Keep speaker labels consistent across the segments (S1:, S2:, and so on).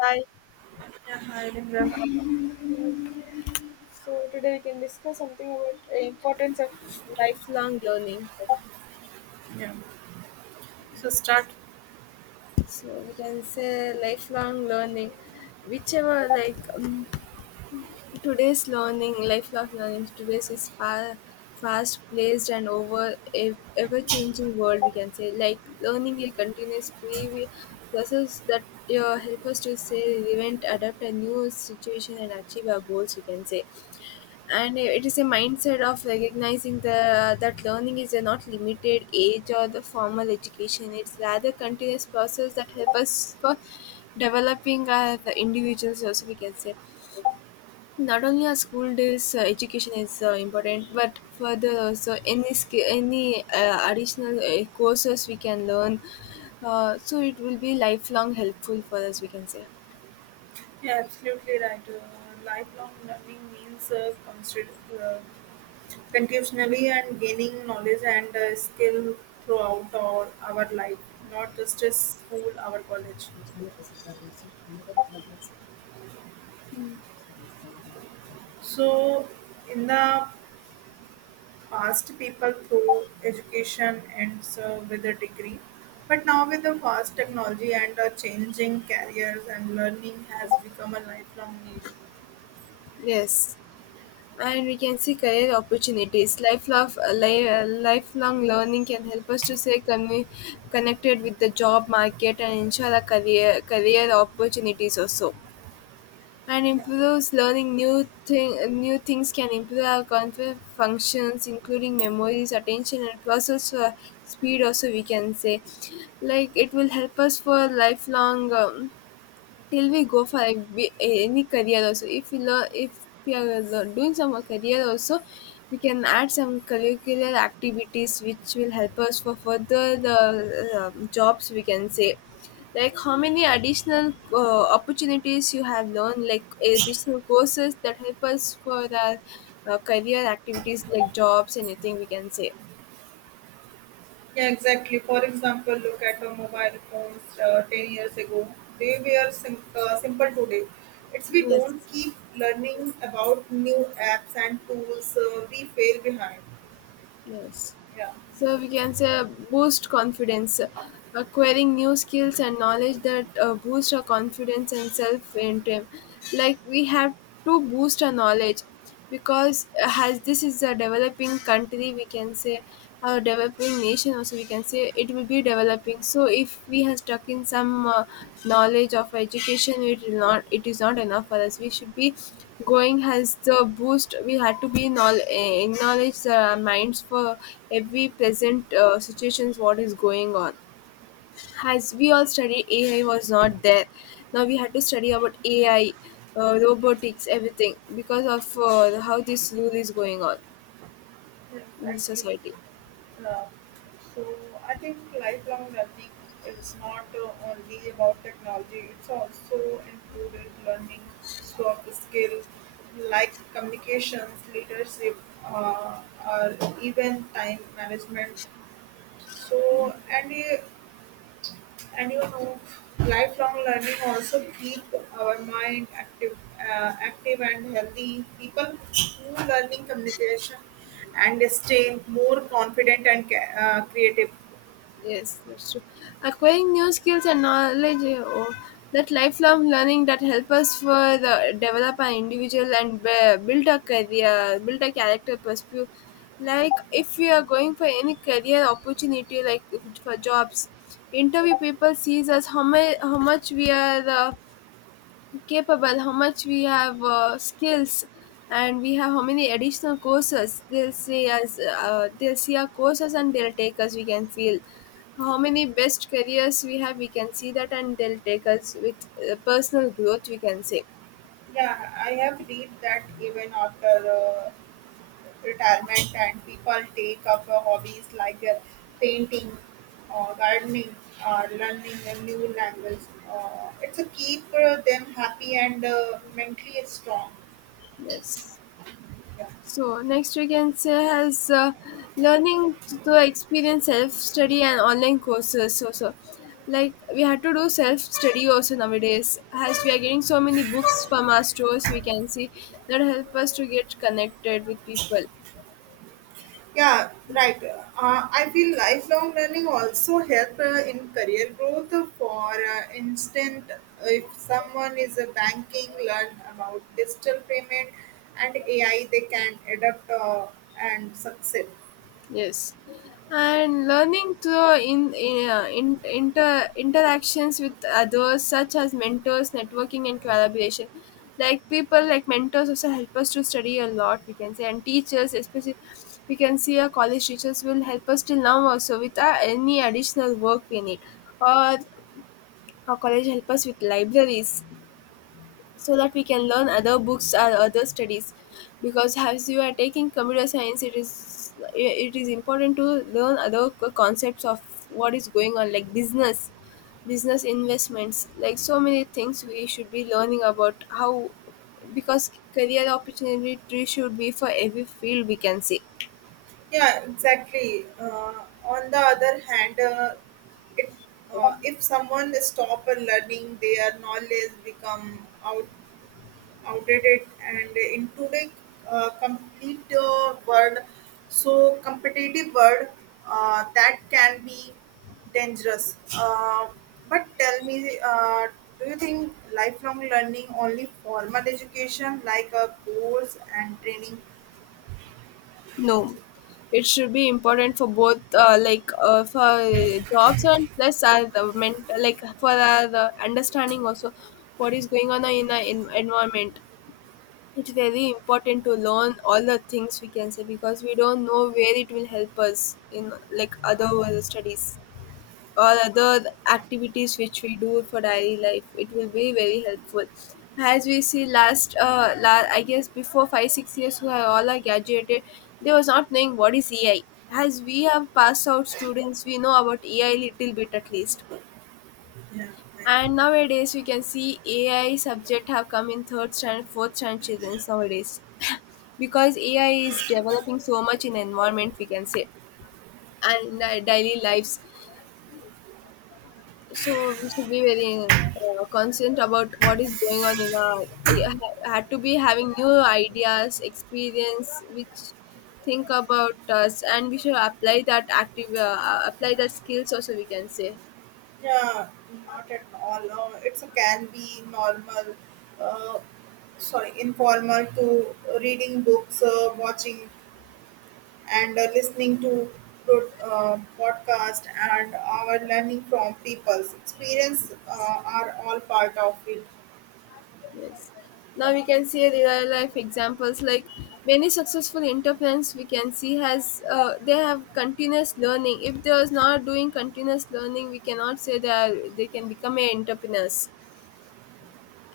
S1: Hi.
S2: Yeah, hi, Lingra.
S1: So today we can discuss something about the importance of lifelong learning.
S2: Yeah. So start.
S1: So we can say lifelong learning, whichever today's learning, lifelong learning, today's is fast placed and over ever changing world, we can say. Like learning a continuous process that help us to stay relevant, adapt a new situation, and achieve our goals, we can say and it is a mindset of recognizing the that learning is not limited age or the formal education, it's rather continuous process that help us for developing our the individuals also we can say not only our school days education is important, but further so any additional courses we can learn. So it will be lifelong helpful for us. We can say
S2: Yeah, absolutely right. Lifelong learning means uh, continuously and gaining knowledge and skill throughout our life, not just a school, our college. So in the past, people through education and so with a degree, but now with the fast technology and changing careers and learning has become a lifelong need.
S1: yes, and we can see career opportunities. Lifelong lifelong learning can help us to stay connected with the job market and ensure our career opportunities also. And
S2: Yeah.
S1: improves learning new thing, new things can improve our cognitive functions including memories attention and process speed also we can say like it will help us for lifelong till we go for any career also if we learn if we are doing some career also we can add some curricular activities which will help us for further the jobs we can say like how many additional opportunities you have learned like additional courses that help us for our career activities like jobs anything we can say
S2: Yeah, exactly. For example, look at the mobile phones 10 years ago. They were simple today. It's we don't
S1: yes.
S2: keep learning about new apps and tools. We fail behind.
S1: Yes.
S2: Yeah,
S1: So we can say boost confidence. Acquiring new skills and knowledge that boost our confidence and self esteem. Like we have to boost our knowledge because as this is a developing country, we can say a developing nation. Also, we can say it will be developing. So if we have stuck in some knowledge of education, it will not. It is not enough for us. We should be going has the boost. We had to be acknowledge the minds for every present situations. What is going on? As we all studied, AI was not there. Now we had to study about AI, robotics, everything because of how this rule is going on
S2: yeah,
S1: in the
S2: exactly.
S1: society.
S2: Uh, so I think lifelong learning. It's not only about technology. It's also included learning soft skill like communications, leadership, uh, or even time management. So, and you, and you know, lifelong learning also keep our mind active, active and healthy. People who learning communication and stay more confident and creative.
S1: Yes, that's true. Acquiring new skills and knowledge, that lifelong learning that help us for the develop an individual and build a career, build a character perspective. Like if you are going for any career opportunity, like it's for jobs, interview people sees us how much we are. Capable, how much we have skills, and we have how many additional courses. They'll see us, they'll see our courses, and they'll take us. We can feel how many best careers we have. We can see that, and they'll take us with personal growth. We can say
S2: Yeah, I have read that even after retirement and people take up hobbies like painting or gardening or learning a new language. It's a keep them happy and mentally strong.
S1: yes.
S2: Yeah.
S1: So next we can say has learning to experience self study and online courses. So like we had to do self study also nowadays. As we are getting so many books from our stores, we can see that help us to get connected with people.
S2: Yeah, right. I feel lifelong learning also help in career growth. For instance, if someone is a banking, learn about digital payment and AI, they can adapt and succeed.
S1: Yes, and learning through in inter interactions with others, such as mentors, networking, and collaboration. Like people, like mentors, also help us to study a lot. We can say, and teachers, especially, we can see our college teachers will help us till now also with our, any additional work we need, or our college help us with libraries so that we can learn other books or other studies because as you are taking computer science it is important to learn other concepts of what is going on like business investments like so many things we should be learning about how because career opportunity should be for every field we can say.
S2: Yeah, exactly. On the other hand, it, if someone stop learning, their knowledge become outdated. And in today, complete world, so competitive world, that can be dangerous. But tell me, do you think lifelong learning only formal education like a course and training?
S1: No, it should be important for both, for jobs and plus as the mental, like for the understanding also what is going on in the environment. It's very important to learn all the things we can say because we don't know where it will help us in like other world studies or other activities which we do for daily life it will be very helpful as we see last I guess before 5 6 years who are all are graduated they was not knowing what is EI as we have passed out students we know about EI little bit at least.
S2: Yeah. Right.
S1: And nowadays we can see AI subject have come in third standard fourth standard children nowadays because AI is developing so much in environment we can say and in our daily lives. So we should be very conscious about what is going on in our. I had to be having new ideas experience which think about us and we should apply that active apply that skills also we can say
S2: Yeah, not at all. It's a can be normal, uh, sorry, informal to reading books, watching, and listening to podcast, and our learning from people's experience are all part of it.
S1: yes. Now
S2: Yeah,
S1: we can see real life examples like many successful entrepreneurs we can see has they have continuous learning. If they are not doing continuous learning we cannot say that they can become a entrepreneurs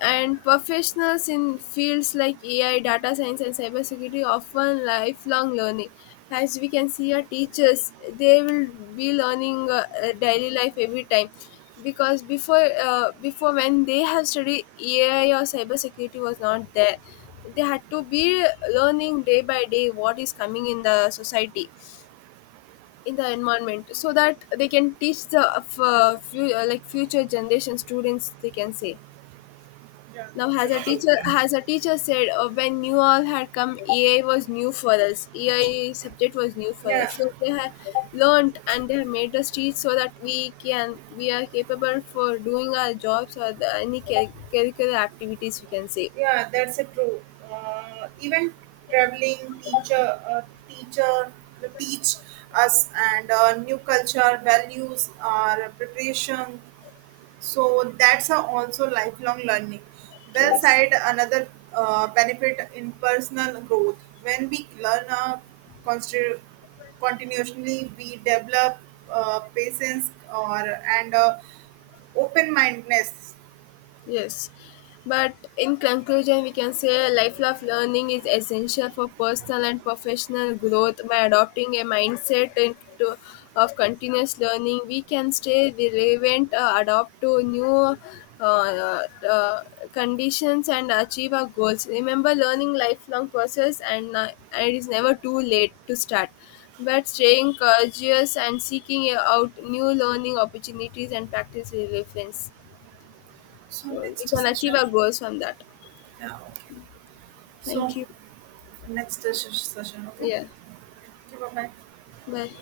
S1: and professionals in fields like AI, data science, and cybersecurity often lifelong learning. As we can see, our teachers they will be learning daily life every time, because before when they have studied AI or cybersecurity was not there, they had to be learning day by day what is coming in the society in the environment so that they can teach the like future generation students they can say.
S2: yeah,
S1: Now, has a
S2: that's so true.
S1: teacher has a teacher said when you all had come, EI was new for us. EI subject was new for us,
S2: Yeah,
S1: so they had learned and they have made us teach so that we are capable for doing our jobs or the, any curricular activities. We can say
S2: yeah, that's a true. Even traveling teacher, teacher teach us and new culture values, our preparation. So that's a also lifelong learning. Well
S1: yes.
S2: said. Another benefit in personal growth when we learn constri- continuously, we develop patience or and open mindedness.
S1: Yes. But in conclusion, we can say lifelong learning is essential for personal and professional growth. By adopting a mindset of continuous learning, we can stay relevant, adapt to new uh, uh, conditions, and achieve our goals. Remember, learning lifelong process, and it is never too late to start. But staying curious and seeking out new learning opportunities and practice relevance.
S2: So
S1: So we
S2: next
S1: can achieve
S2: session.
S1: our goals from that.
S2: Yeah. Okay.
S1: Thank
S2: So.
S1: you.
S2: Next session, okay?
S1: Yeah.
S2: Okay, bye bye.
S1: Bye.